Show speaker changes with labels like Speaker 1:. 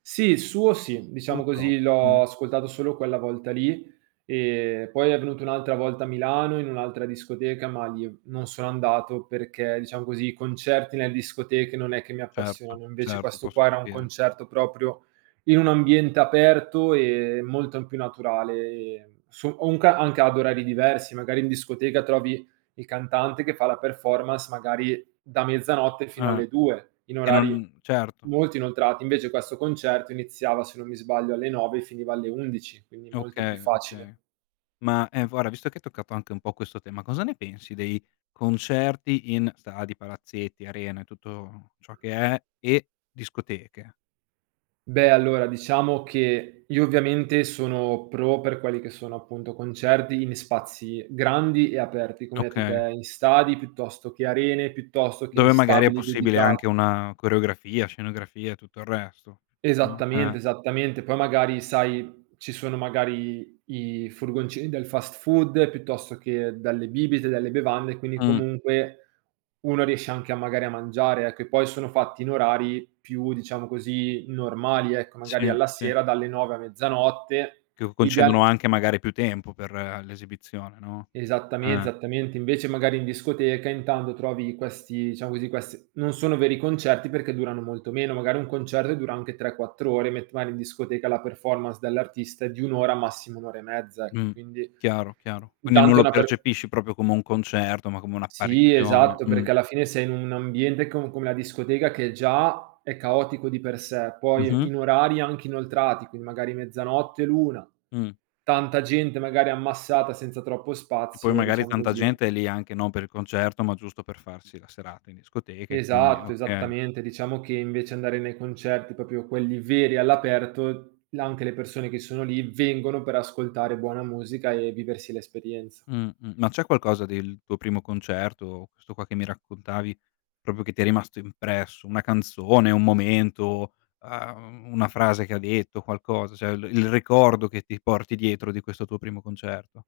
Speaker 1: Sì, i suo sì. Diciamo
Speaker 2: Putro,
Speaker 1: così,
Speaker 2: mh.
Speaker 1: l'ho ascoltato solo quella volta lì, ehm, poi è venuto un'altra volta a Milano, in un'altra discoteca, ma lì non sono andato perché, diciam così, i concerti nel discoteche non è che mi
Speaker 2: Certo,
Speaker 1: appassioni, invece
Speaker 2: certo,
Speaker 1: questo
Speaker 2: posso
Speaker 1: qua era un
Speaker 2: capire.
Speaker 1: concerto proprio in un ambiente aperto e molto m più naturale, ehm, so ho un ca anche ad orari diversi. Magari in discoteca trovi il cantante che fa la performance, magari, da mezzanotte fino
Speaker 2: Eh,
Speaker 1: alle 2:00, in
Speaker 2: e
Speaker 1: orari
Speaker 2: non certo.
Speaker 1: molto inoltrati. Invece questo concerto iniziava, se non mi sbaglio, alle 9:00 e finiva alle 11:00, quindi molto più
Speaker 2: Okay,
Speaker 1: facile.
Speaker 2: okay. Ma, ehm, inf guarda visto che hai toccato anche un po' questo tema, cosa ne pensi dei concerti in stadi, palazzetti, arene, tutto ciò che è, e discoteche?
Speaker 1: Beh allora, diciamo che io ovviamente sono pro per quelli che sono appunto concerti in spazi grandi e aperti come hai etto
Speaker 2: Okay.
Speaker 1: te, in stadi piuttosto che arene, piuttosto che in
Speaker 2: Dove magari è
Speaker 1: stabili
Speaker 2: possibile anche
Speaker 1: dedicati.
Speaker 2: una coreografia, scenografia e tutto il resto. No, eh.
Speaker 1: Esattamente, esattamente, poi magari, sai, ci sono, magari, i furgoncini del fast food, piuttosto che delle bibite, delle bevande, quindi
Speaker 2: Mh.
Speaker 1: comunque uno riesce anche a magari a mangiare, ecco, e poi sono fatti in orari più- diciamo così- normali, ecco, magari
Speaker 2: Sì,
Speaker 1: alla
Speaker 2: sì.
Speaker 1: sera dalle 9 a mezzanotte,
Speaker 2: Che
Speaker 1: ideal
Speaker 2: concedono anche, magari, più tempo per l'esibizione, no?
Speaker 1: Esattame
Speaker 2: Eh.
Speaker 1: esattamente. Invece magari in discoteca intanto trovi questi diciamo così, quest non sono veri concerti perché durano molto meno, magari un concerto dura anche 3, 4 ore, met mari in discoteca la performance dell'artista è di 1 ora, massimo 1 ora e mezza, ecco,
Speaker 2: Mh,
Speaker 1: quindi
Speaker 2: chiaro, chiaro, quindi non
Speaker 1: intanto è
Speaker 2: lo
Speaker 1: una per
Speaker 2: percepisci proprio come un concerto, ma come
Speaker 1: Sì,
Speaker 2: un'apparizione.
Speaker 1: esatto,
Speaker 2: Mh.
Speaker 1: perché alla fine sei in un ambiente com come a discoteca che già è caotico di per sé, poi
Speaker 2: Mh-mh.
Speaker 1: in orari anche inoltrati, quindi magari mezzanotte, l'una
Speaker 2: Mh.
Speaker 1: tanta gente, magari ammassata, senza troppo
Speaker 2: E poi
Speaker 1: spazio e
Speaker 2: magari
Speaker 1: diciamo
Speaker 2: tanta
Speaker 1: così.
Speaker 2: gente è lì anche non per il concerto, ma giusto per farsi la serata in discoteca e quindi è
Speaker 1: Esatto,
Speaker 2: okay.
Speaker 1: esattamente, diciamo che invece andare nei concerti proprio quelli veri, all'aperto, là anche le persone che sono lì vengono per ascoltare buona musica e viversi l'esperienza.
Speaker 2: Mh-mh, ma c'è qualcosa del tuo primo concerto, questo qua che mi raccontavi proprio che ti è rimasto impresso, una canzone, un momento, ehm, una frase che ha detto, qualcosa, cioè l il ricordo che ti porti dietro di questo tuo primo concerto?